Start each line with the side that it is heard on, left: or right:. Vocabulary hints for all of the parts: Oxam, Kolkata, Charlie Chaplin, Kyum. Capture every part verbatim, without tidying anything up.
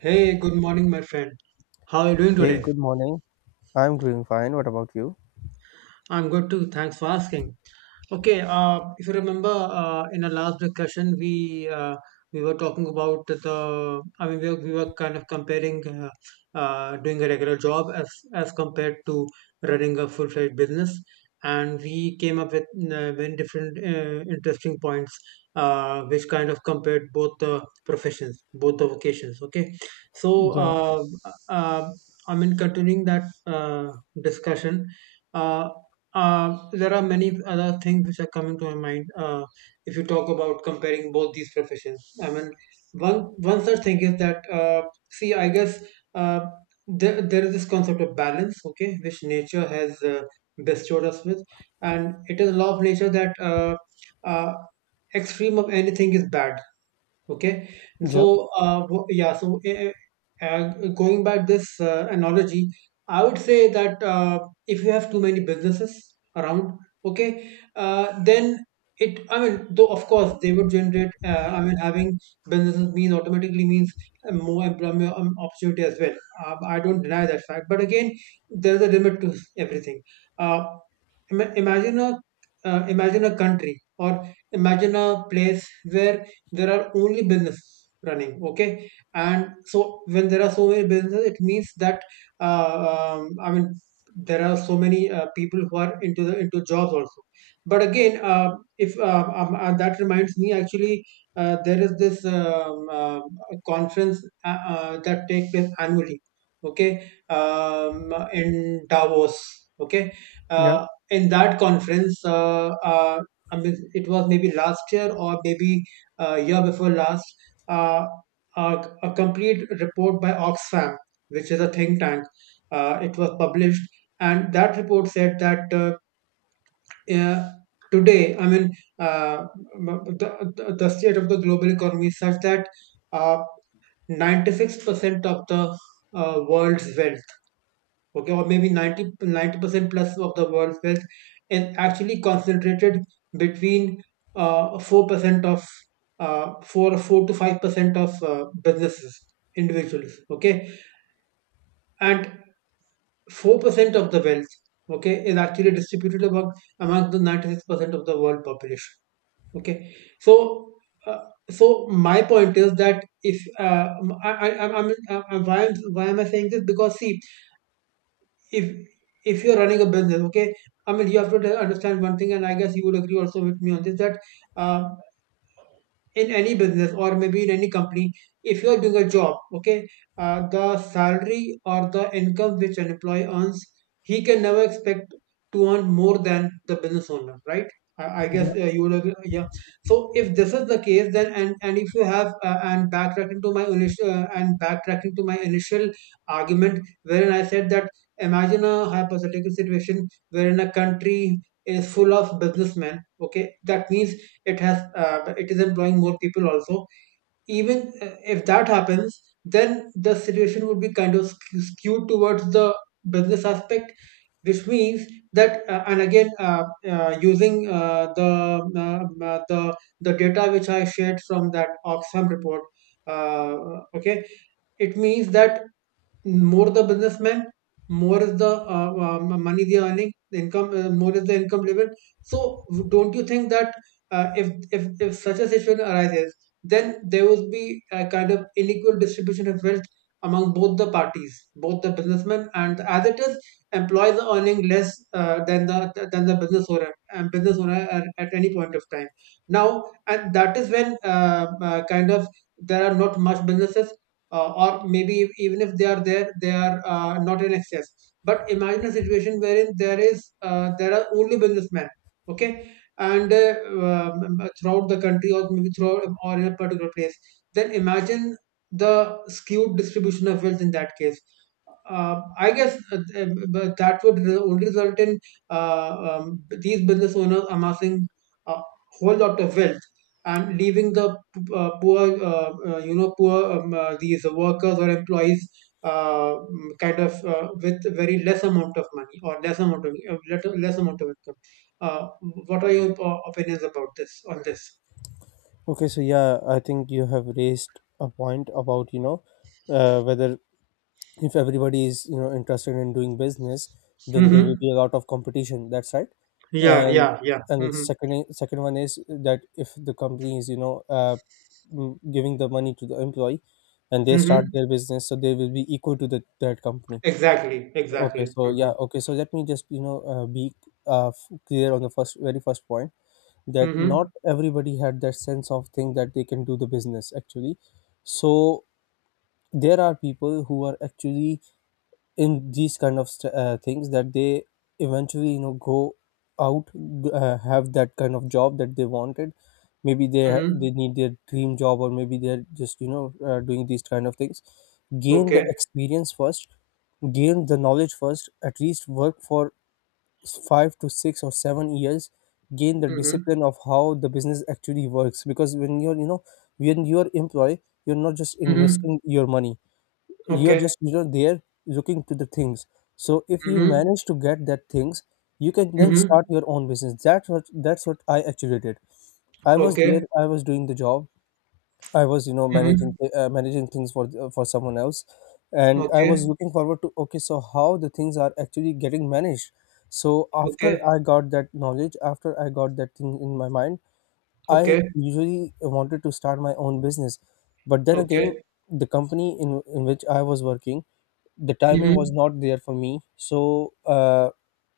right: Hey, good morning, my friend. How are you doing
left: Hey,
right: today?
left: good morning. I'm doing fine. What about you?
right: I'm good too. Thanks for asking. Okay, uh, if you remember, uh, in our last discussion, we uh, we were talking about the. I mean, we were, we were kind of comparing, uh, uh, doing a regular job as as compared to running a full fledged business, and we came up with, uh, many different, uh, interesting points, uh, which kind of compared both the professions, both the vocations. Okay, so
left: Yeah,
right: uh, uh, I mean, continuing that, uh, discussion. uh, uh, there are many other things which are coming to my mind, uh, if you talk about comparing both these professions. I mean, one one such thing is that, uh, see, I guess, uh, there there is this concept of balance, okay, which nature has, uh, bestowed us with, and it is a law of nature that, uh, uh, extreme of anything is bad. Okay,
left: yeah,
right: so uh, wo- yeah, so uh, uh, going back this, uh, analogy, I would say that, uh, if you have too many businesses around. Okay, uh, then, it I mean, though of course they would generate, uh, I mean, having businesses means, automatically means, uh, more employment, um, opportunity as well. uh, I don't deny that fact, but again, there's a limit to everything. uh, ima- Imagine a, uh, imagine a country or imagine a place where there are only business running. Okay, and so, when there are so many businesses, it means that, uh, um, I mean, there are so many, uh, people who are into the into jobs also. But again, uh, if uh, um, uh, that reminds me, actually, uh, there is this, um, uh, conference, uh, uh, that take place annually. Okay, um, in Davos. Okay,
left: yeah,
right: uh, in that conference, uh, uh, I mean, it was maybe last year or maybe, uh, year before last, uh, a, a complete report by Oxfam, which is a think tank. Uh, it was published, and that report said that, uh, uh, today, I mean, uh, the, the the state of the global economy is such that, uh, ninety-six percent of the, uh, world's wealth, okay, or maybe ninety percent plus of the world's wealth is actually concentrated between, uh, four percent of, uh, four, four to five percent of, uh, businesses, individuals, okay? And four percent of the wealth, okay, is actually distributed among among the ninety-six percent of the world population, okay? So, uh, so my point is that, if uh, I, I, I'm, I'm, I'm, why, am why am I saying this? Because, see, if if you're running a business. Okay, I mean, you have to understand one thing, and I guess you would agree also with me on this, that, uh, in any business or maybe in any company, if you're doing a job. Okay, uh, the salary or the income which an employee earns, he can never expect to earn more than the business owner, right? i, I
left: Yeah.
right: guess, uh, you would agree, yeah. So, if this is the case, then, and and if you have, uh, and backtracking to my initial uh, and backtracking to my initial argument, wherein I said that, imagine a hypothetical situation wherein a country is full of businessmen. Okay, that means it has uh, it is employing more people also. Even, uh, if that happens, then the situation would be kind of, skew- skewed towards the business aspect, which means that, uh, and again uh, uh, using, uh, the uh, uh, the the data which I shared from that Oxfam report. Uh, okay, it means that, more the businessman, more is the, uh, uh, money they are earning, the income, uh, more is the income level. So don't you think that, uh, if, if if such a situation arises, then there will be a kind of unequal distribution of wealth among both the parties, both the businessmen, and as it is, employees are earning less, uh, than the than the business owner, and business owner, at, at any point of time. Now, and that is when, uh, uh, kind of, there are not much businesses, uh, or maybe even if they are there, they are, uh, not in excess. But imagine a situation wherein there is uh, there are only businessmen, okay, and, uh, um, throughout the country or maybe throughout or in a particular place. Then imagine the skewed distribution of wealth in that case. Uh, I guess, uh, um, but that would, re- only result in, uh, um, these business owners amassing a whole lot of wealth and leaving the, uh, poor, uh, uh, you know poor, um, uh, these workers or employees, uh, mm, kind of, uh, with very less amount of money or less amount of, uh, let- less amount of income. uh, what are your, uh, opinions about this, on this?
left: Okay, so yeah, I think you have raised a point about, you know, uh, whether if everybody is, you know, interested in doing business, then there will
right: Hmm.
left: be a lot of competition. That's right.
right: Yeah,
left: And
right: yeah, yeah.
left: and the
right: Hmm.
left: second i- second one is that if the company is, you know, uh, mm, giving the money to the employee and they start
right: Hmm.
left: their business, so they will be equal to the, that company.
right: Exactly,
left: Okay,
right: exactly.
left: so
right: Hmm.
left: yeah, okay, so let me just you know uh, be uh, f- clear on the first very first point that
right: Hmm.
left: not everybody had that sense of thing that they can do the business actually. So there are people who are actually in these kind of st- uh, things that they eventually you know go out g- uh, have that kind of job that they wanted. Maybe they ha-
right: Hmm.
left: they need their dream job or maybe they're just you know uh, doing these kind of things. Gain
right: Okay.
left: the experience first, gain the knowledge first. At least work for five to six or seven years, gain the
right: Hmm.
left: discipline of how the business actually works. Because when you're you know when you're employee, you're not just
right: Hmm.
left: investing your money, you're
right: Okay.
left: just you know there looking to the things. So if you
right: Hmm.
left: manage to get that things, you can then
right: Hmm.
left: start your own business. That's what that's what I actually did. I was there,
right: Okay.
left: I was doing the job. I was, you know, managing
right: Hmm.
left: thi- uh, managing things for uh, for someone else, and I
right: Okay.
left: was looking forward to okay, so how the things are actually getting managed. So after
right: Okay.
left: I got that knowledge, after I got that thing in my mind, I
right: Okay.
left: usually wanted to start my own business, but then again,
right: Okay.
left: the company in in which I was working, the timing was
right: Hmm.
left: not there for me. So uh,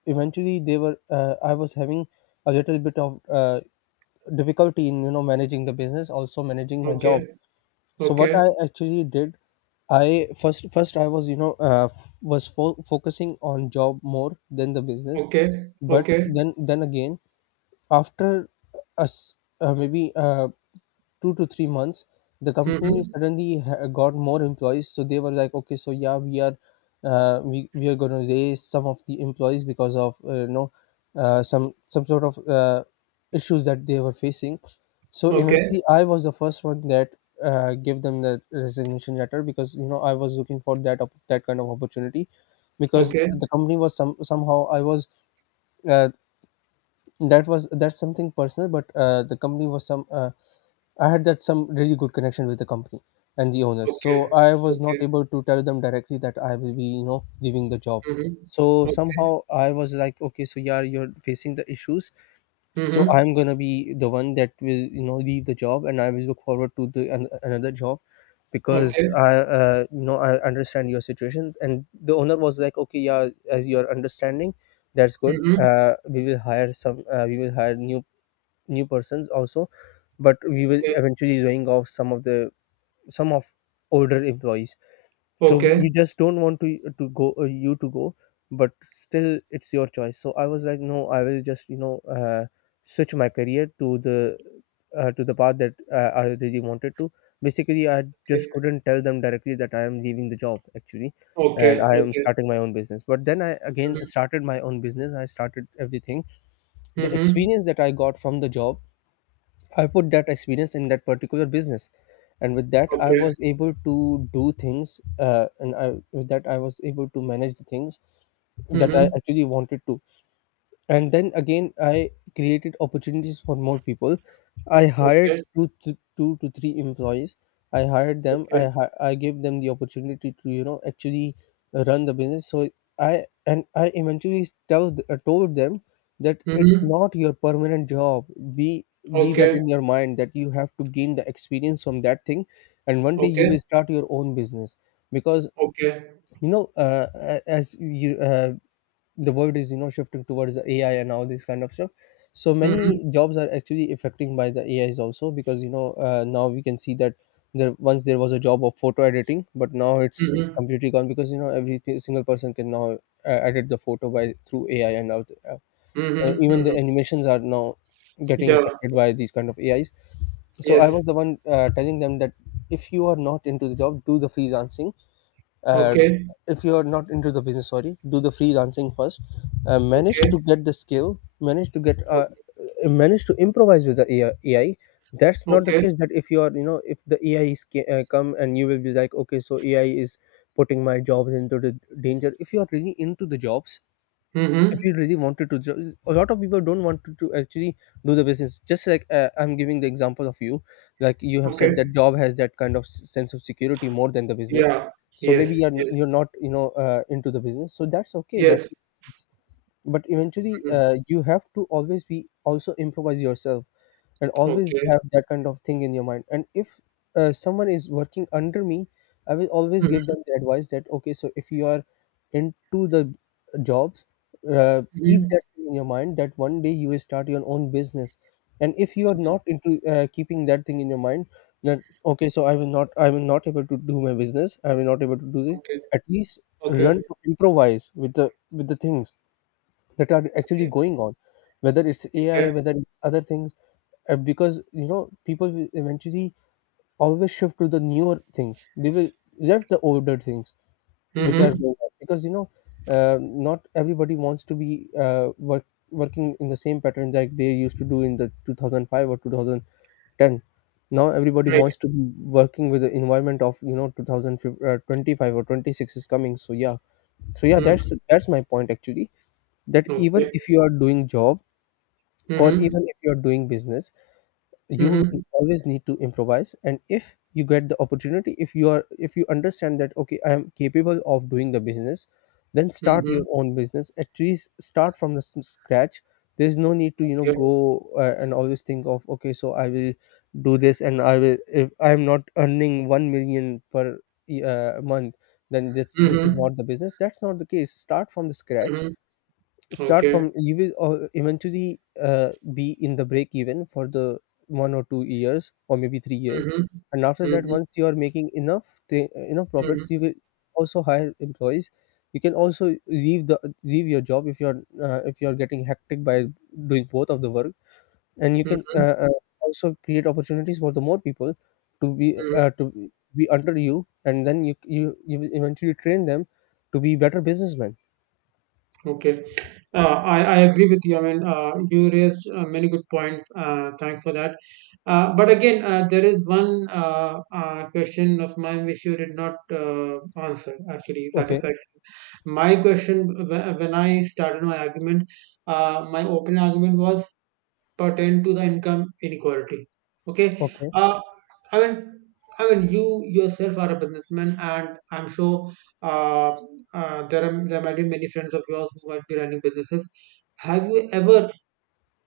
left: eventually, they were uh, I was having a little bit of uh, difficulty in you know managing the business, also managing my job.
right: Okay,
left: So what
right: okay.
left: I actually did, i first first I was you know uh, f- was fo- focusing on job more than the business.
right: Okay,
left: But
right: okay.
left: then then again, after us uh, maybe uh, two to three months, the company
right: Mm-hmm.
left: suddenly ha- got more employees. So they were like, okay, so yeah, we are uh, we, we are going to raise some of the employees because of uh, you know uh, some some sort of uh, issues that they were facing. So
right: Okay,
left: eventually, I was the first one that uh, gave them the resignation letter because you know I was looking for that op- that kind of opportunity. Because
right: okay,
left: the company was some somehow I was uh, that was that's something personal, but uh, the company was some uh, I had that some really good connection with the company and the owners.
right: okay,
left: So I was
right: okay.
left: not able to tell them directly that I will be, you know, leaving the job.
right: Mm-hmm.
left: So
right: Okay.
left: somehow I was like, okay, so yeah, you're facing the issues. So
right: Mm-hmm.
left: I'm gonna be the one that will, you know, leave the job, and I will look forward to the an, another job because
right: Okay.
left: I, uh, you know, I understand your situation. And the owner was like, okay, yeah, as you're understanding, that's good.
right: Mm-hmm.
left: Uh, we will hire some, uh, we will hire new new persons also, but we were
right: Okay,
left: eventually laying off some of the some of older employees. So
right: okay,
left: we just don't want to to go uh, you to go, but still it's your choice. So I was like no, I will just you know uh, switch my career to the uh, to the path that uh, I really wanted to. Basically, I
right: okay,
left: just couldn't tell them directly that I am leaving the job actually and
right: okay,
left: I am
right: okay.
left: starting my own business. But then I again started my own business, I started everything. The
right: Mm-hmm.
left: experience that I got from the job, I put that experience in that particular business, and with that, I
right: Okay.
left: was able to do things, uh, and I, with that, I was able to manage the things that I
right: Mm-hmm.
left: actually wanted to. And then again, I created opportunities for more people. I hired
right: Okay,
left: two th- two to three employees. I hired them,
right: okay.
left: i hi- I gave them the opportunity to you know actually run the business. So I and I eventually tell th- uh, told them that it's
right: Mm-hmm.
left: not your permanent job. be be that
right: Okay,
left: in your mind that you have to gain the experience from that thing, and one day you
right: okay,
left: will start your own business. Because
right: okay.
left: you know uh, a- as you uh, the world is you know shifting towards the AI and all this kind of stuff. So many
right: Mm-hmm,
left: jobs are actually affecting by the AIs also, because you know uh, now we can see that there once there was a job of photo editing, but now it's
right: mm-hmm,
left: completely gone because you know every p- single person can now uh, edit the photo by through AI and out, uh, and
right: mm-hmm,
left: even the
right: mm-hmm.
left: animations are now getting
right: Yeah,
left: affected by these kind of AIs. So I
right: yes.
left: was the one uh, telling them that if you are not into the job, do the freelancing. uh,
right: Okay,
left: if you are not into the business, sorry, do the freelancing first. Uh, manage
right: okay,
left: to get the skill, manage to get uh,
right: okay,
left: uh, manage to improvise with the AI. That's not the
right: okay.
left: case that if you are you know if the AI is ca- uh, come and you will be like okay so AI is putting my jobs into the danger. If you are really into the jobs,
right: Mm-hmm.
left: if you really wanted to jo- a lot of people don't want to, to actually do the business. Just like uh, I'm giving the example of you. Like you have
right: Okay.
left: said that job has that kind of s- sense of security more than the business.
right: Yeah,
left: So maybe
right: yes,
left: you're n-
right: yes,
left: you're not you know uh, into the business, so that's okay, that's.
right: yes.
left: But eventually
right: Mm-hmm.
left: uh, you have to always be also improvise yourself, and always
right: Okay.
left: have that kind of thing in your mind. And if uh, someone is working under me, I will always give
right: Mhm,
left: them the advice that okay so if you are into the jobs, uh, keep
right: mhm.
left: that thing in your mind that one day you will start your own business. And if you are
right: Mhm.
left: not into uh, keeping that thing in your mind, then okay so I will not, I will not able to do my business, I will not able to do this.
right: Okay.
left: At least
right: Okay.
left: run to improvise with the with the things that are actually
right: Okay.
left: going on, whether it's
right: Okay.
left: AI, whether it's other things. Uh, because you know people will eventually always shift to the newer things. They will left the older things which are
right: Mhm.
left: going on, because you know uh, not everybody wants to be uh, work, working in the same pattern like they used to do in the two thousand five or two thousand ten. Now everybody
right: Right.
left: wants to be working with the environment of you know two thousand twenty-five, uh, or twenty-six is coming. So yeah, so yeah,
right: Mhm.
left: that's that's my point actually. That even
right: Okay.
left: if you are doing job or
right: Mhm.
left: even if you are doing business, you
right: Mhm.
left: always need to improvise. And if you get the opportunity, if you are if you understand that okay I am capable of doing the business, then start your
right: Mhm.
left: own business, at least start from the s- scratch. There's no need to you know
right: Okay.
left: go uh, and always think of okay so I will do this and I will if I am not earning one million per uh, month, then this this is
right: Mhm.
left: not the business. That's not the case, start from the scratch.
right: Mhm.
left: Start
right: Okay.
left: from you will uh, eventually uh, be in the break even for the one or two years or maybe three years.
right: Mhm.
left: And after that,
right: Mhm.
left: once you are making enough th- enough profits,
right: Mhm.
left: you will also hire employees. You can also leave the leave your job if you're uh, if you're getting hectic by doing both of the work. And you can
right: Mhm.
left: uh, uh, also create opportunities for the more people to be uh,
right: Mhm.
left: to be under you, and then you you you will eventually train them to be better businessmen.
right: Okay. Uh, I, I agree with you. I mean, uh, you raised, uh, many good points. Uh, thanks for that. Uh, but again, uh, there is one, uh, uh, question of mine which you did not, uh, answer, actually,
left: Okay,
right: satisfaction. My question, wh- when I started my argument, uh, my opening argument was pertain to the income inequality. Okay,
left: okay,
right: uh, I mean, I mean, you yourself are a businessman, and I'm sure, uh, uh, there are there might be many friends of yours who might be running businesses. Have you ever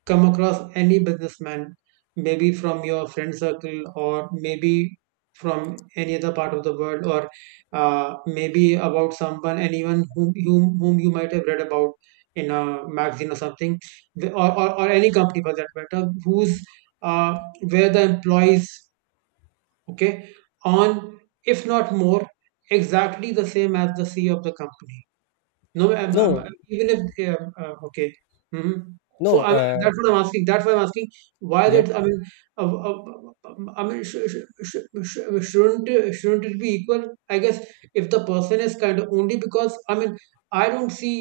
right: come across any businessman, maybe from your friend circle or maybe from any other part of the world, or, uh, maybe about someone, anyone, whom, whom, whom you might have read about in a magazine or something, wh- or, or, or any company for that matter, who's, uh, where the employees, okay, on, if not more, exactly the same as the C E O of the company? No, I'm, I'm,
left: no,
right: I'm- even if they are, uh, okay. Hmm. So
left: No,
right: I'm,
left: uh,
right: that's what I'm asking. That's why I'm asking why
left: yeah,
right: that. I mean, uh, uh, uh, I mean, sh- sh- sh- sh- shouldn't uh, shouldn't it be equal? I guess, if the person is kind of, only because, I mean, I don't see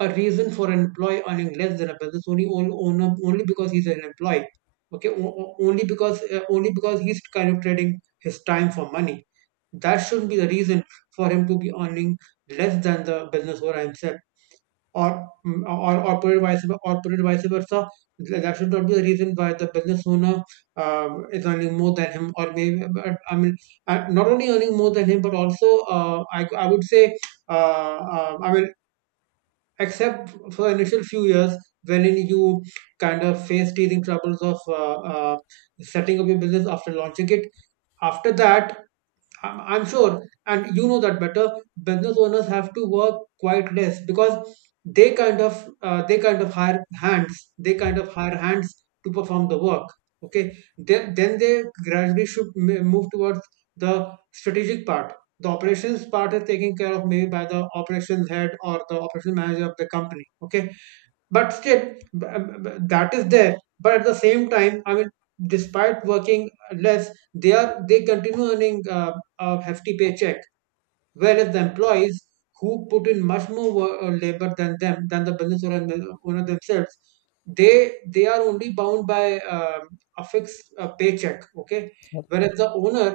right: a reason for an employee earning less than a business, only on- owner, only because he's an employee. Okay, o- o- only because uh, only because he's kind of trading his time for money. That shouldn't be the reason for him to be earning less than the business owner himself, or mm, or or put it vice or put it vice versa. That should not be the reason why the business owner, uh, is earning more than him, or maybe, but, I mean, uh, not only earning more than him, but also, uh, I I would say, uh, uh, I mean except for the initial few years wherein you kind of face teething troubles of, uh, uh, setting up your business after launching it. After that, I'm I'm sure, and you know that better. Business owners have to work quite less because they kind of uh, they kind of hire hands. They kind of hire hands to perform the work. Okay, then then they gradually should, m- move towards the strategic part. The operations part is taken care of maybe by the operations head or the operations manager of the company. Okay, but still, b- b- that is there. But at the same time, I mean, despite working less, they are they continue earning, uh, a hefty paycheck, whereas the employees who put in much more, wo- uh, labor than them, than the business owner owner themselves, they they are only bound by, um a fixed, uh, paycheck. Okay, whereas the owner,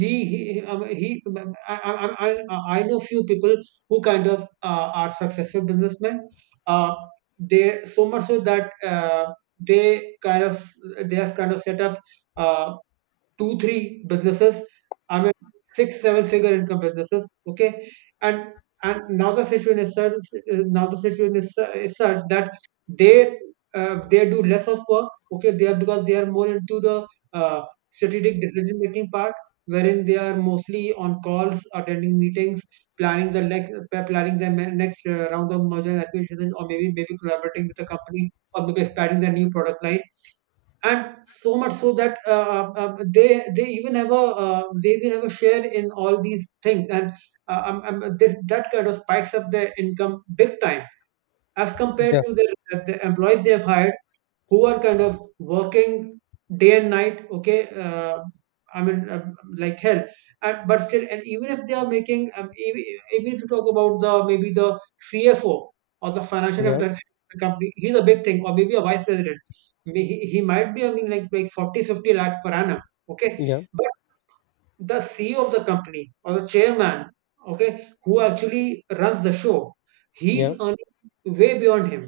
right: he he um, he I, I, I, I I know few people who kind of, uh, are successful businessmen, uh, they so much so that, uh, they kind of they have kind of set up, uh, two, three businesses. I mean, six, seven figure income businesses. Okay, and and now the situation is such. uh, Now the situation is, su- is such that they uh, they do less of work. Okay, they are because they are more into the uh, strategic decision making part, wherein they are mostly on calls, attending meetings, planning the next planning the ne- next uh, round of merger and acquisition, or maybe maybe collaborating with the company, or maybe expanding their new product line. And so much so that uh, uh, uh, they they even have a uh, they even have a share in all these things. And uh, um, um, that, that kind of spikes up their income big time as compared
left: yeah,
right: to the, the employees they have hired, who are kind of working day and night. Okay. uh, i mean uh, like hell. And, but still, and even if they are making um, even, even if you talk about the maybe the CFO, or the financial head of
left: yeah,
right: the the company, he's a big thing, or maybe a vice president. May- he, he might be earning like like forty fifty lakhs per annum. Okay.
left: yeah,
right: But the CEO of the company or the chairman, okay, who actually runs the show, he's
left: yeah,
right: earning way beyond him.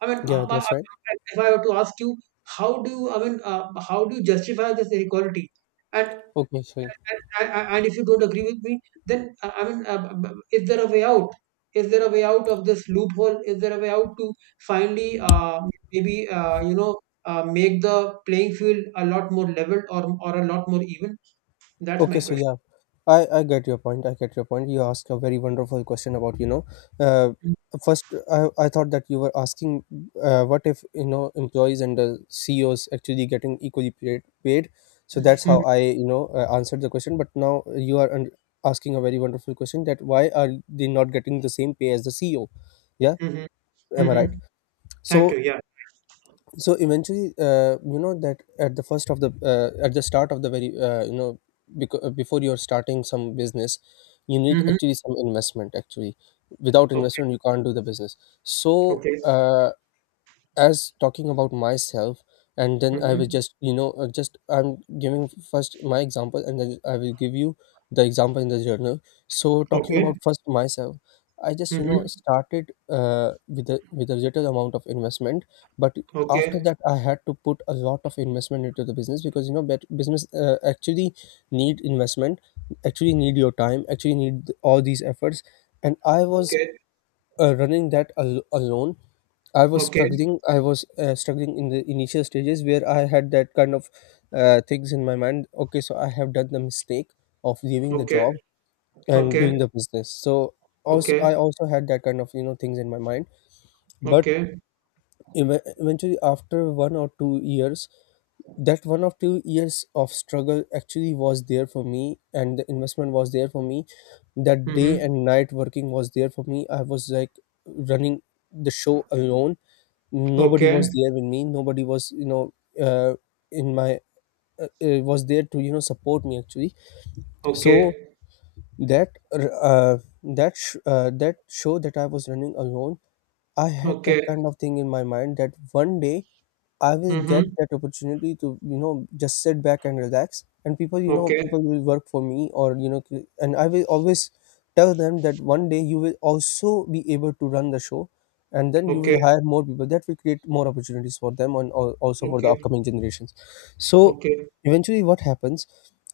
right: I mean, uh,
left: yeah,
right: but,
left: that's right.
right: uh, if I were to ask you, how do you, I mean, uh, how do you justify this inequality? And
left: Okay, so
right: and, and and if you don't agree with me, then uh, I mean, uh, b- b- is there a way out? Is there a way out of this loophole? Is there a way out to finally uh, maybe uh, you know uh, make the playing field a lot more leveled, or or a lot more even? That's
left: okay,
right: my
left: so
right: question.
left: yeah, I I get your point. I get your point. You asked a very wonderful question about you know, uh, first I I thought that you were asking, uh, what if you know employees and the C E Os actually getting equally paid paid? So that's
right: Mm-hmm.
left: how I you know uh, answered the question. But now you are un- asking a very wonderful question that why are they not getting the same pay as the C E O? Yeah,
right: Mm-hmm.
left: am I right?
right: Mm-hmm. Thank you.
left: So
right: Yeah.
left: so eventually, uh, you know, that at the first of the uh, at the start of the very uh, you know because before you're starting some business you need
right: Mm-hmm.
left: actually some investment actually. Without
right: Okay.
left: investment you can't do the business. So,
right: Okay.
left: uh, as talking about myself, and then I will
right: Mm-hmm.
left: just you know uh, just I'm giving first my example, and then I will give you the example in the journal. So talking
right: Okay.
left: about first myself, I just you know
right: Mm-hmm.
left: started uh, with a with a little amount of investment. But after
right: Okay.
left: that I had to put a lot of investment into the business, because you know bet- business uh, actually need investment, actually need your time, actually need all these efforts. And I was
right: Okay.
left: uh, running that al- alone. I was
right: Okay,
left: struggling, I was uh, struggling in the initial stages where I had that kind of uh, things in my mind. Okay, so I have done the mistake of leaving the
right: okay,
left: job and
right: okay,
left: doing the business. So also
right: okay,
left: I also had that kind of you know things in my mind. But
right: okay,
left: ev- eventually after one or two years, that one or two years of struggle actually was there for me, and the investment was there for me, that day
right: mm-hmm,
left: and night working was there for me. I was like running the show alone. Nobody
right: okay,
left: was there with me, nobody was you know uh, in my uh, uh, was there to you know support me actually. So
right: okay,
left: that uh, that sh- uh, that show that I was running alone, I had that
right: okay,
left: kind of thing in my mind that one day I will
right: mm-hmm,
left: get that opportunity to, you know, just sit back and relax. And people, you know,
right: okay,
left: people will work for me, or, you know, cre- and I will always tell them that one day you will also be able to run the show, and then you
right: okay,
left: will hire more people. That will create more opportunities for them, and al- also for the
right: okay,
left: upcoming generations. So
right: okay,
left: eventually, what happens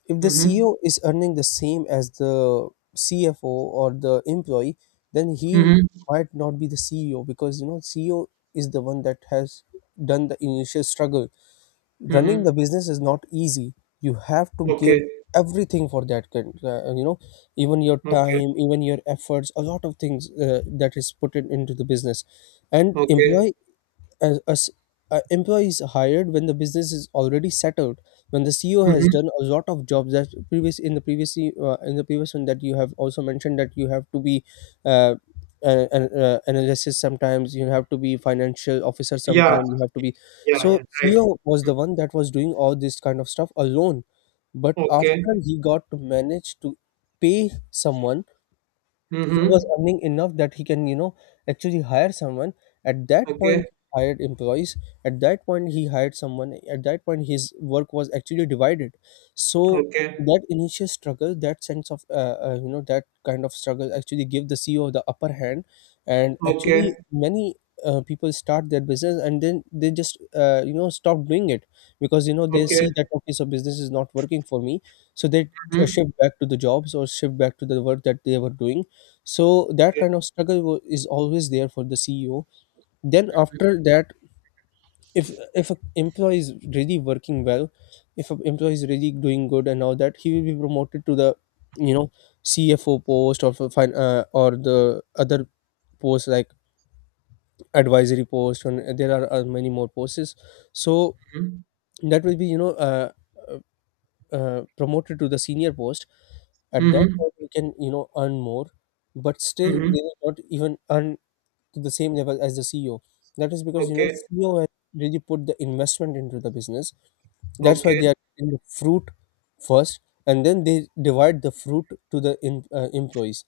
left: if the
right: mm-hmm,
left: C E O is earning the same as the C F O or the employee, then he
right: mm-hmm,
left: might not be the C E O, because, you know, C E O is the one that has done the initial struggle. Running
right: mm-hmm,
left: the business is not easy. You have to give
right: okay,
left: everything for that. Kind- Uh, you know, even your
right: okay,
left: time, even your efforts, a lot of things uh, that is put in, into the business. And
right: okay,
left: employee, as, as uh, employee is hired when the business is already settled, when the CEO has
right: mm-hmm,
left: done a lot of jobs. That previous, in the previous e- uh, in the previous one that you have also mentioned, that you have to be uh, an, an uh, analysis, sometimes you have to be financial officer,
right: yeah,
left: sometimes you have to be.
right: yeah,
left: So
right: yeah, right.
left: CEO was
right: Mm,
left: the one that was doing all this kind of stuff alone, but after
right: okay,
left: he got to manage to pay someone, he was
right: mm-hmm,
left: earning enough that he can you know actually hire someone. At that
right: okay,
left: point he hired employees, at that point he hired someone, at that point his work was actually divided. So
right: okay,
left: that initial struggle, that sense of uh, uh, you know, that kind of struggle actually give the CEO the upper hand. And
right: okay,
left: actually many uh, people start their business and then they just uh, you know stop doing it, because you know they
right: okay,
left: see that okay, so business is not working for me. So they uh,
right: mm-hmm,
left: shift back to the jobs or shift back to the work that they were doing. So that
right: okay,
left: kind of struggle wa- is always there for the CEO. Then after that, if if an employee is really working well, if an employee is really doing good and all that, he will be promoted to the you know CFO post, or for fin- uh, or the other posts like advisory post, and there are uh, many more posts. So
right: mm-hmm,
left: that will be you know uh, uh, uh, promoted to the senior post. At that
right: mm-hmm,
left: point you can you know earn more, but still
right: mm-hmm,
left: they will not even earn to the same level as the C E O. That is because you know
right: okay,
left: C E O has really put the investment into the business. That's why they
right: okay,
left: are in the fruit first, and then they divide the fruit to the in, uh, employees.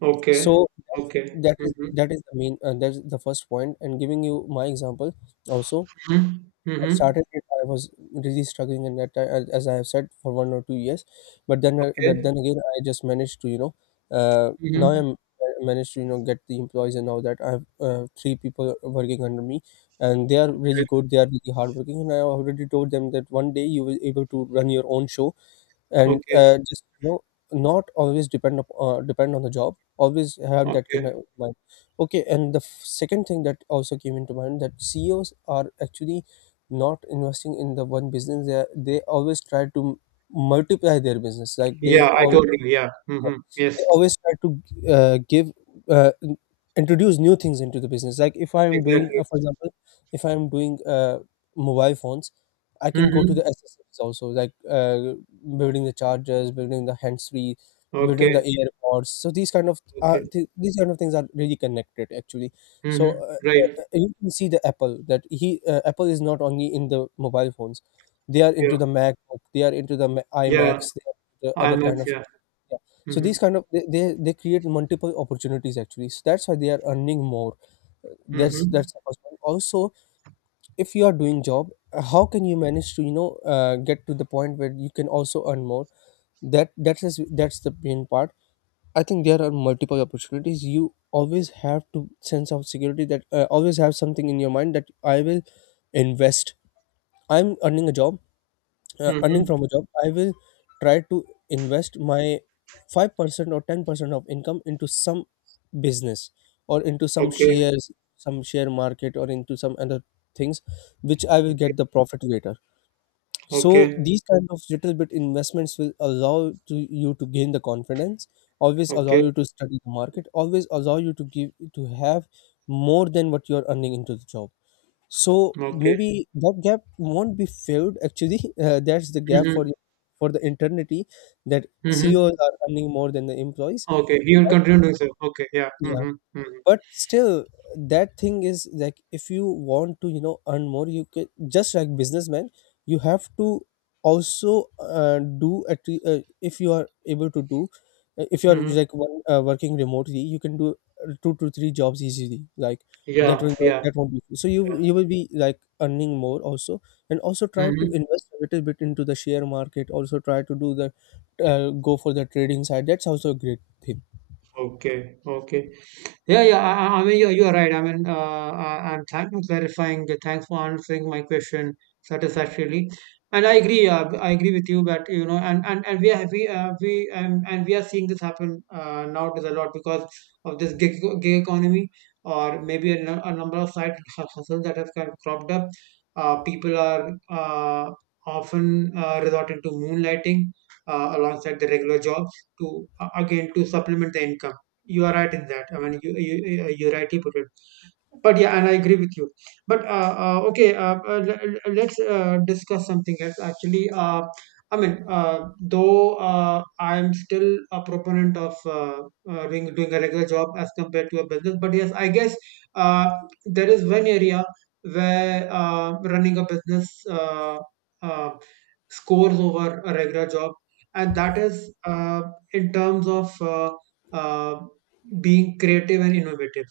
right: okay,
left: So
right: okay,
left: that is
right: mm-hmm,
left: that is the main uh, that's the first point. And giving you my example also,
right: mm-hmm,
left: I
right: mm-hmm.
left: started it. I was really struggling in that time, as as I have said, for one or two years. But then, uh, but
right: Okay.
left: then again, I just managed to, you know, uh, now
right: Mhm.
left: I'm, I managed to, you know, get the employees, and now that I have uh, three people working under me, and they are
right: Okay.
left: really good. They are really hardworking, and I already told them that one day you will able to run your own show, and
right: Okay.
left: uh, just you know not always depend up, uh, depend on the job, always have that kind
right: Okay.
left: of mind. Okay, and the f- second thing that also came into mind, that CEOs are actually not investing in the one business, they are, they always try to m- multiply their business, like they
right: Yeah, I
left: always,
right: told you. Yeah. Mm-hmm.
left: they
right: Yes.
left: always try to uh, give uh, n- introduce new things into the business. Like if I am doing
right: Exactly.
left: uh, for example, if I am doing uh, mobile phones, I can go to
right: Mm-hmm.
left: the accessories also, like uh, building the chargers, building the hands free, building
right: Okay.
left: the airpods. So these kind of uh,
right: Okay.
left: th- these kind of things are really connected actually. So
right: Mm-hmm.
left: uh,
right: Right.
left: uh, you can see the apple that he uh, apple is not only in the mobile phones, they are
right: Yeah.
left: into the macbook, they are into the Ma-
right: Yeah.
left: imacs, they are into the other
right: IMAX.
left: kind of,
right: Yeah.
left: yeah. So
right: Mm-hmm.
left: these kind of, they, they they create multiple opportunities actually. So that's why they are earning more. Uh, That's
right: Mm-hmm.
left: that's the first one. Also, if you are doing job, uh, how can you manage to you know uh, get to the point where you can also earn more? That that is that's the main part. I think there are multiple opportunities. You always have to sense of security that uh, always have something in your mind that I will invest. I'm earning a job, uh, earning
right: Mm-hmm.
left: from a job, I will try to invest my five percent or ten percent of income into some business, or into some
right: Okay.
left: shares, some share market, or into some other things, which I will
right: Okay.
left: get the profit later. So
right: Okay.
left: these kind of little bit investments will allow to you to gain the confidence, always allow
right: Okay.
left: you to study the market, always allow you to give to have more than what you are earning into the job. So
right: Okay.
left: maybe that gap won't be filled. Actually, uh, that's the gap for
right: Mm-hmm.
left: for the eternity, that
right: Mm-hmm.
left: C E Os are earning more than the employees.
right: Okay. He will
left: But
right: continue doing so. Okay. Yeah.
left: yeah,
right: Mm-hmm. Mm-hmm.
left: but still, that thing is like if you want to you know earn more, you can just like businessman, you have to also uh, do at le- uh, if you are able to do, uh, if you are
right: Mm-hmm.
left: like one, uh, working remotely, you can do uh, two to three jobs easily, like that
right: Yeah.
left: one job
right: Yeah.
left: that won't be. So you
right: Yeah.
left: you will be like earning more also, and also try to
right: Mm-hmm.
left: invest a little bit into the share market, also try to do the uh, go for the trading side, that's also a great thing.
right: Okay. Okay. Yeah, yeah. I, I I mean, you're, you're right. I mean, uh, I, I'm thank for clarifying. uh, Thanks for answering my question satisfactorily. And I agree. Uh, I agree with you. But you know, and and and we are we uh, we um, and we are seeing this happen uh, nowadays a lot because of this gig, gig economy, or maybe a, nu- a number of side hu- hustles that have kind of cropped up. Uh, people are uh, often uh, resorting to moonlighting uh, alongside the regular jobs to uh, again to supplement the income. You are right in that. I mean, you, you, you- are right, you put it. But yeah, and I agree with you. But uh, uh, okay, uh, uh, le- le- let's uh, discuss something else actually. uh, i mean uh, though uh, I'm still a proponent of uh, uh, doing, doing a regular job as compared to a business, but yes, I guess uh, there is one area where uh, running a business uh, uh, scores over a regular job. And that is uh, in terms of uh, uh, being creative and innovative.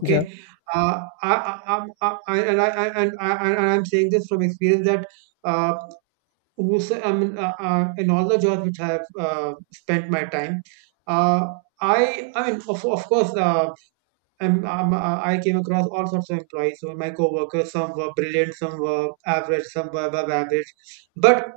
left: yeah
right: uh, I, I, I'm- I, I, and I, I, and I, I- and I'm saying this from experience that uh, who's, I mean, uh, uh, in all the jobs which I've uh, spent my time, uh, I, I mean, of, of course, uh, I'm, I'm, uh, I came across all sorts of employees. So my coworkers, some were brilliant, some were average, some were above average. But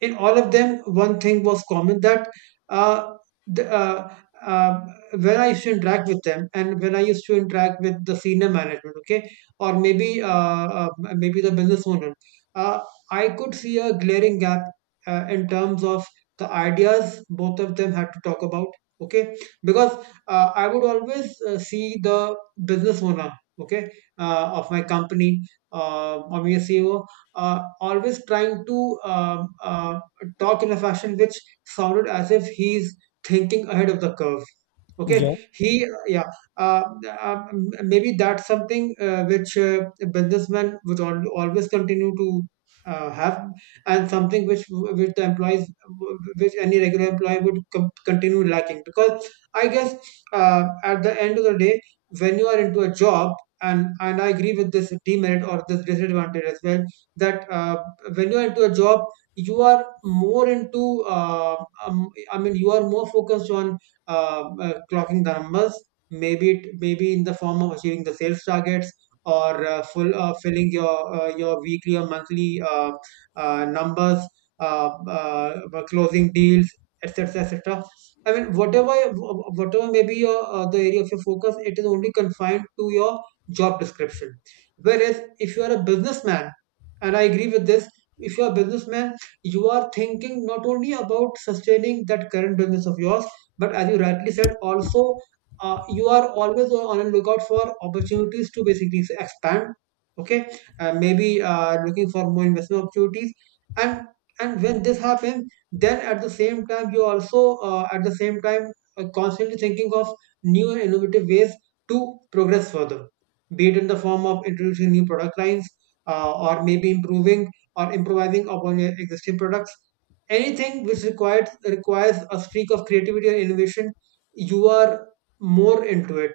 right: in all of them, one thing was common that uh, the, uh, uh, when I used to interact with them, and when I used to interact with the senior management, okay, or maybe uh, uh, maybe the business owner, uh, I could see a glaring gap uh, in terms of the ideas both of them had to talk about, okay, because uh, I would always uh, see the business owner, okay, uh, of my company uh, or my C E O uh, always trying to um uh, talk in a fashion which sounded as if he's thinking ahead of the curve.
left: yeah
right: Okay. He, yeah. uh, uh, Maybe that's something uh, which uh, businessmen would al- always continue to uh, have, and something which which the employees, which any regular employee would com- continue lacking, because I guess uh, at the end of the day, when you are into a job, and and I agree with this demerit or this disadvantage as well, that uh, when you are into a job, you are more into uh, um, I mean, you are more focused on uh, uh, clocking the numbers. Maybe it maybe in the form of achieving the sales targets, or uh, full uh, filling your uh, your weekly or monthly uh, uh, numbers, uh, uh, closing deals, etc., etc. I mean, whatever whatever may be your uh, the area of your focus, it is only confined to your job description. Whereas if you are a businessman, and I agree with this, if you are a businessman, you are thinking not only about sustaining that current business of yours, but as you rightly said also, uh, you are always on a lookout for opportunities to basically expand. Okay. Uh, maybe uh, looking for more investment opportunities. And and when this happens, then at the same time you also, uh, at the same time uh, constantly thinking of new and innovative ways to progress further, be it in the form of introducing new product lines, uh, or maybe improving or improvising upon your existing products, anything which requires requires a streak of creativity and innovation. You are more into it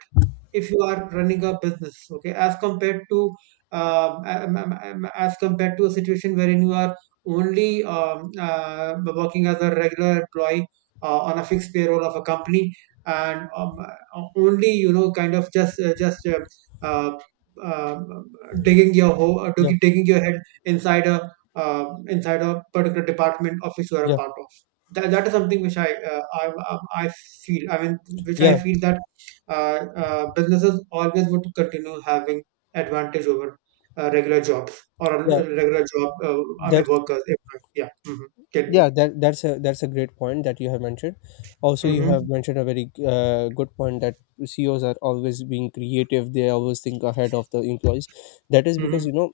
right: if you are running a business, okay, as compared to um, um, um, um, as compared to a situation wherein you are only um, uh, working as a regular employee uh, on a fixed payroll of a company, and um, uh, only, you know, kind of just uh, just uh, uh, um, digging your hole,
left: yeah
right: digging your head inside a uh, inside a particular department of which you are a
left: yeah
right: part of. That, that is something which I, uh, I I I feel. I mean, which I
left: yeah
right: feel that uh, uh, businesses always would continue having advantage over uh, regular jobs or a
left: Yeah,
right: regular job. Uh, I mean,
left: that's,
right: workers. If, I, yeah. Mm-hmm. Get
left: yeah,
right: me.
left: that that's a that's a great point that you have mentioned. Also, you
right: Mm-hmm.
left: have mentioned a very uh, good point, that C E Os are always being creative. They always think ahead of the employees. That is because
right: Mm-hmm.
left: you know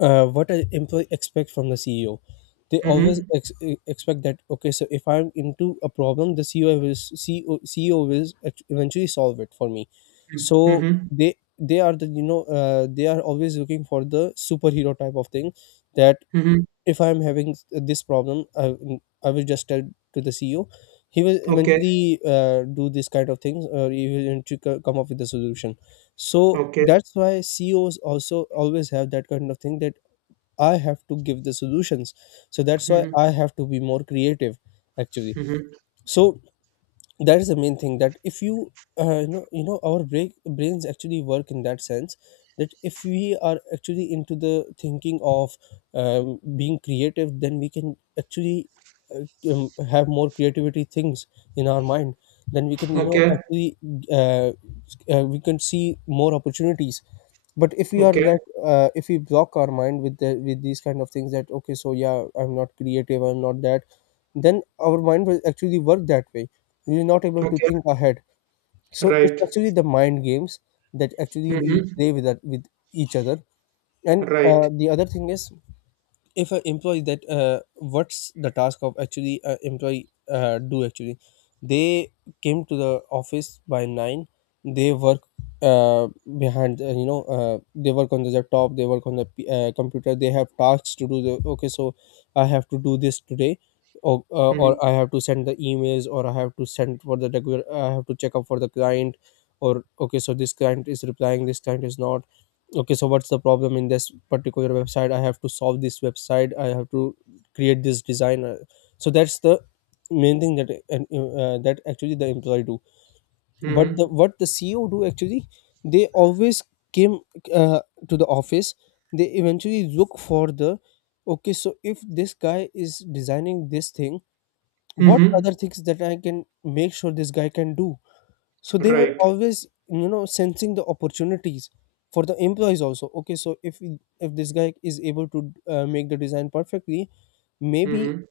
left: uh, what an employee expect from the C E O. They always
right: Mm-hmm.
left: ex- e- expect that, okay, so if I'm into a problem, the C E O will s- C E O, C E O will act- eventually solve it for me. So
right: Mm-hmm.
left: they they are the you know uh, they are always looking for the superhero type of thing that
right: Mm-hmm.
left: if I'm having this problem i, mm, I will just tell to the CEO. He will
right: Okay.
left: eventually uh, do this kind of things, or he will eventually co- come up with the solution. So
right: Okay.
left: that's why CEOs also always have that kind of thing that I have to give the solutions, so that's why
right: Mm-hmm.
left: I have to be more creative actually.
right: Mm-hmm.
left: So that is the main thing that if you uh, you know you know our break, brains actually work in that sense, that if we are actually into the thinking of um, being creative, then we can actually uh, um, have more creativity things in our mind. Then we can you know
right: Okay.
left: actually uh, uh, we can see more opportunities. But if we are
right: Okay.
left: that uh, if we block our mind with the with these kind of things that okay, so yeah, I'm not creative, I'm not that, then our mind will actually work that way. You're not able to
right: Okay.
left: think ahead. So it's
right: Right.
left: actually the mind games that actually we
right: Mm-hmm.
left: play with that, with each other. And
right: Right.
left: uh, the other thing is, if an employee that uh, what's the task of actually uh, employee uh, do actually, they came to the office by nine. They work uh, behind uh, you know uh, they work on the laptop, they work on the P- uh, computer. They have tasks to do the okay, so I have to do this today, or, uh, or
right: Mm-hmm.
left: I have to send the emails, or I have to send for the regular, I have to check up for the client, or okay, so this client is replying, this client is not. Okay, so what's the problem in this particular website? I have to solve this website, I have to create this design. Uh, so that's the main thing that uh, uh, that actually the employee do. But the
right: Mm-hmm.
left: what the CEO do actually, they always came uh, to the office, they eventually look for the okay, so if this guy is designing this thing, what other
right: Mm-hmm.
left: things that I can make sure this guy can do. So they were
right: Right.
left: always you know sensing the opportunities for the employees also. Okay, so if if this guy is able to uh, make the design perfectly, maybe
right: Mhm.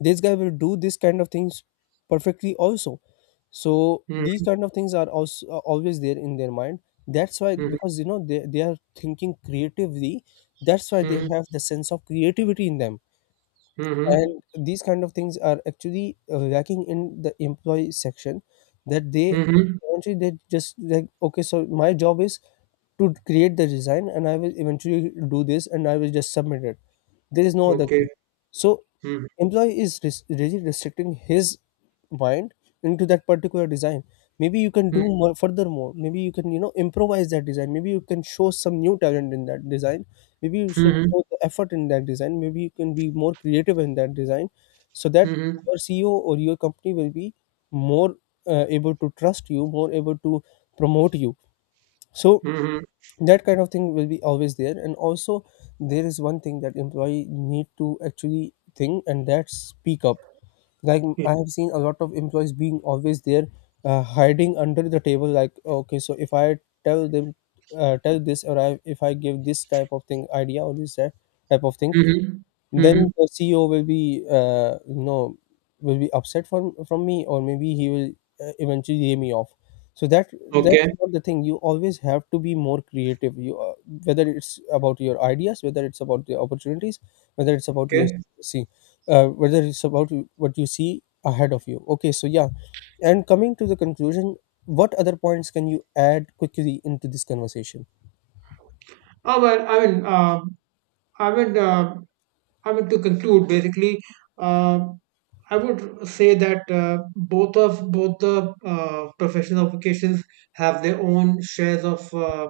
left: this guy will do this kind of things perfectly also. So these
right: Mhm.
left: kind of things are also are always there in their mind. That's why
right: Mhm.
left: because you know they, they are thinking creatively, that's why they
right: Mhm.
left: have the sense of creativity in them.
right: Mhm.
left: And these kind of things are actually uh, lacking in the employee section, that they
right: Mhm.
left: eventually they just like okay, so my job is to create the design and I will eventually do this and I will just submit it, there is no other
right: Okay.
left: thing. So
right: Mhm.
left: employee is res- really restricting his mind into that particular design. Maybe you can do
right: Mhm.
left: more furthermore, maybe you can you know improvise that design, maybe you can show some new talent in that design, maybe you should
right: Mhm.
left: show the effort in that design, maybe you can be more creative in that design, so that your CEO or your company will be more uh, able to trust you, more able to promote you. So
right: Mhm.
left: that kind of thing will be always there. And also, there is one thing that employee need to actually think, and that's speak up. Like, I have seen a lot of employees being always there uh, hiding under the table, like okay, so if I tell them uh, tell this, or I, if I give this type of thing idea or this type type of thing,
right: Mhm.
left: then
right: Mhm.
left: the C E O will be uh, you know will be upset from from me, or maybe he will uh, eventually lay me off. So that
right: Okay.
left: that's not the thing. You always have to be more creative. You uh, whether it's about your ideas, whether it's about the opportunities, whether it's about your
right: Okay.
left: see uh, whether it's about you- what you see ahead of you. Okay, so yeah, and coming to the conclusion, what other points can you add quickly into this conversation?
right: Oh, well, I mean, uh, I mean, uh, I mean, to conclude, basically, uh. I would say that uh, both of both the uh, professional vocations have their own shares of uh,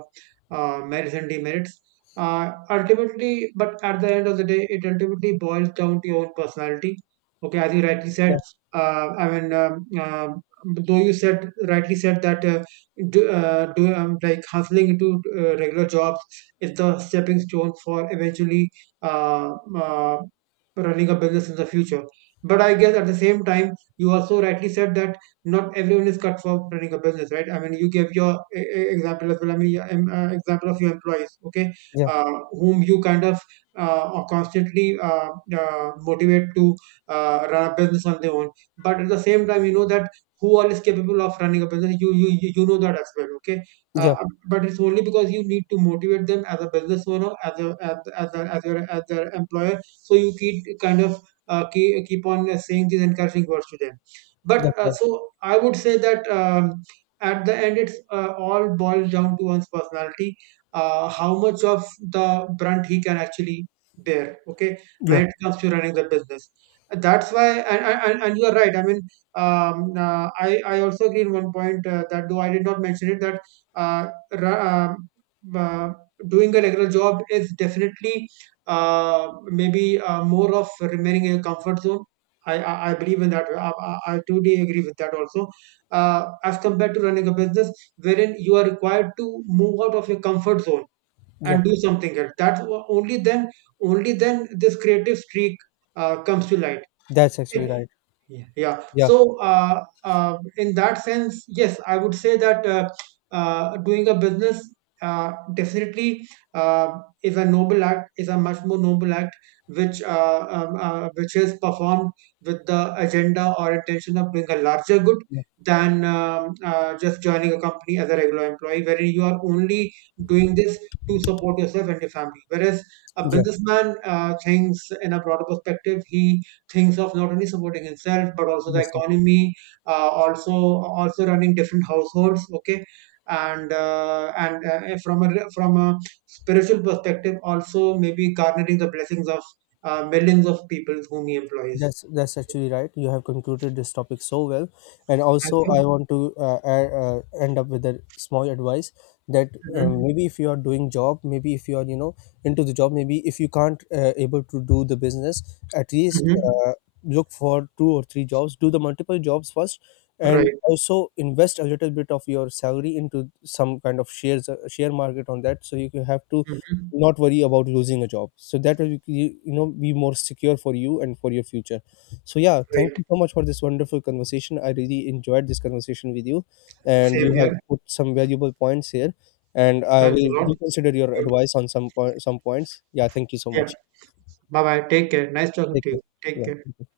right: uh, merits and demerits. Uh, ultimately, but at the end of the day, it ultimately boils down to your own personality. Okay, as you rightly said,
left: Yeah,
right: uh, I mean, um, um, though you said rightly said that uh, do, uh, do um, like hustling into uh, regular jobs is the stepping stone for eventually uh, uh, running a business in the future. But I guess at the same time, you also rightly said that not everyone is cut for running a business, right? I mean, you gave your e- e- example as well. I mean, your, em- uh, example of your employees, okay,
left: yeah,
right: uh, whom you kind of uh, are constantly uh, uh, motivate to uh, run a business on their own. But at the same time, you know that who all is capable of running a business. You you you you know that as well, okay?
left: yeah,
right: Uh, but it's only because you need to motivate them as a business owner, as a as as a, as your as their employer. So you keep kind of uh, keep, keep on uh, saying these encouraging words to them. But
left: that's
right: uh,
left: right,
right: so I would say that um, at the end, it's uh, all boils down to one's personality. Uh, how much of the brunt he can actually bear, okay, when
left: yeah,
right: it comes to running the business. That's why. And, and, and and you are right, I mean, um, uh, I, I also agree in one point uh, that, though I did not mention it, that uh, ra- um, uh, doing a regular job is definitely uh, maybe uh, more of remaining in a comfort zone. I, I, I believe in that. I, I, I totally agree with that also. Uh, as compared to running a business wherein you are required to move out of your comfort zone
left: yeah,
right: and do something else. That's wha- only then, only then this creative streak uh, comes to light.
left: that's actually
right: Okay.
left: right,
right: Yeah. Yeah.
left: yeah.
right: So, uh, uh, in that sense, yes, I would say that uh, uh, doing a business uh, definitely uh, is a noble act, is a much more noble act, which uh, um, uh, which is performed with the agenda or intention of doing a larger good
left: Yeah,
right: than um, uh, just joining a company as a regular employee, wherein you are only doing this to support yourself and your family. Whereas a
left: yeah,
right: businessman uh, thinks in a broader perspective, he thinks of not only supporting himself but also the
left: that's
right: economy, uh, also also running different households, okay. and uh, and uh, From a from a spiritual perspective also, maybe garnering the blessings of uh, millions of people whom he employs.
left: that's that's actually right. You have concluded this topic so well, and
right: Thank
left: also
right: you.
left: I want to uh, add, uh, end up with a small advice that um,
right: Hmm.
left: maybe if you are doing job, maybe if you are you know into the job, maybe if you can't uh, able to do the business, at least
right: Hmm.
left: uh, look for two or three jobs. Do the multiple jobs first, and
right: Right.
left: also invest a little bit of your salary into some kind of shares, uh, share market on that, so you can have to
right: Hmm.
left: not worry about losing a job, so that will be you know be more secure for you and for your future. So yeah, thank
right: Right.
left: you so much for this wonderful conversation, I really enjoyed this conversation with you, and
right: Same
left: you have
right: here.
left: put some valuable points here, and I
right: Thanks a
left: will
right: lot.
left: do consider your advice on some po- some points. Yeah, thank you so
right: Yeah.
left: much.
right: Bye bye. Take care. Nice talking
left: Take
right: to you.
left: care.
right: Take
left: Yeah,
right: care.
left: thank you.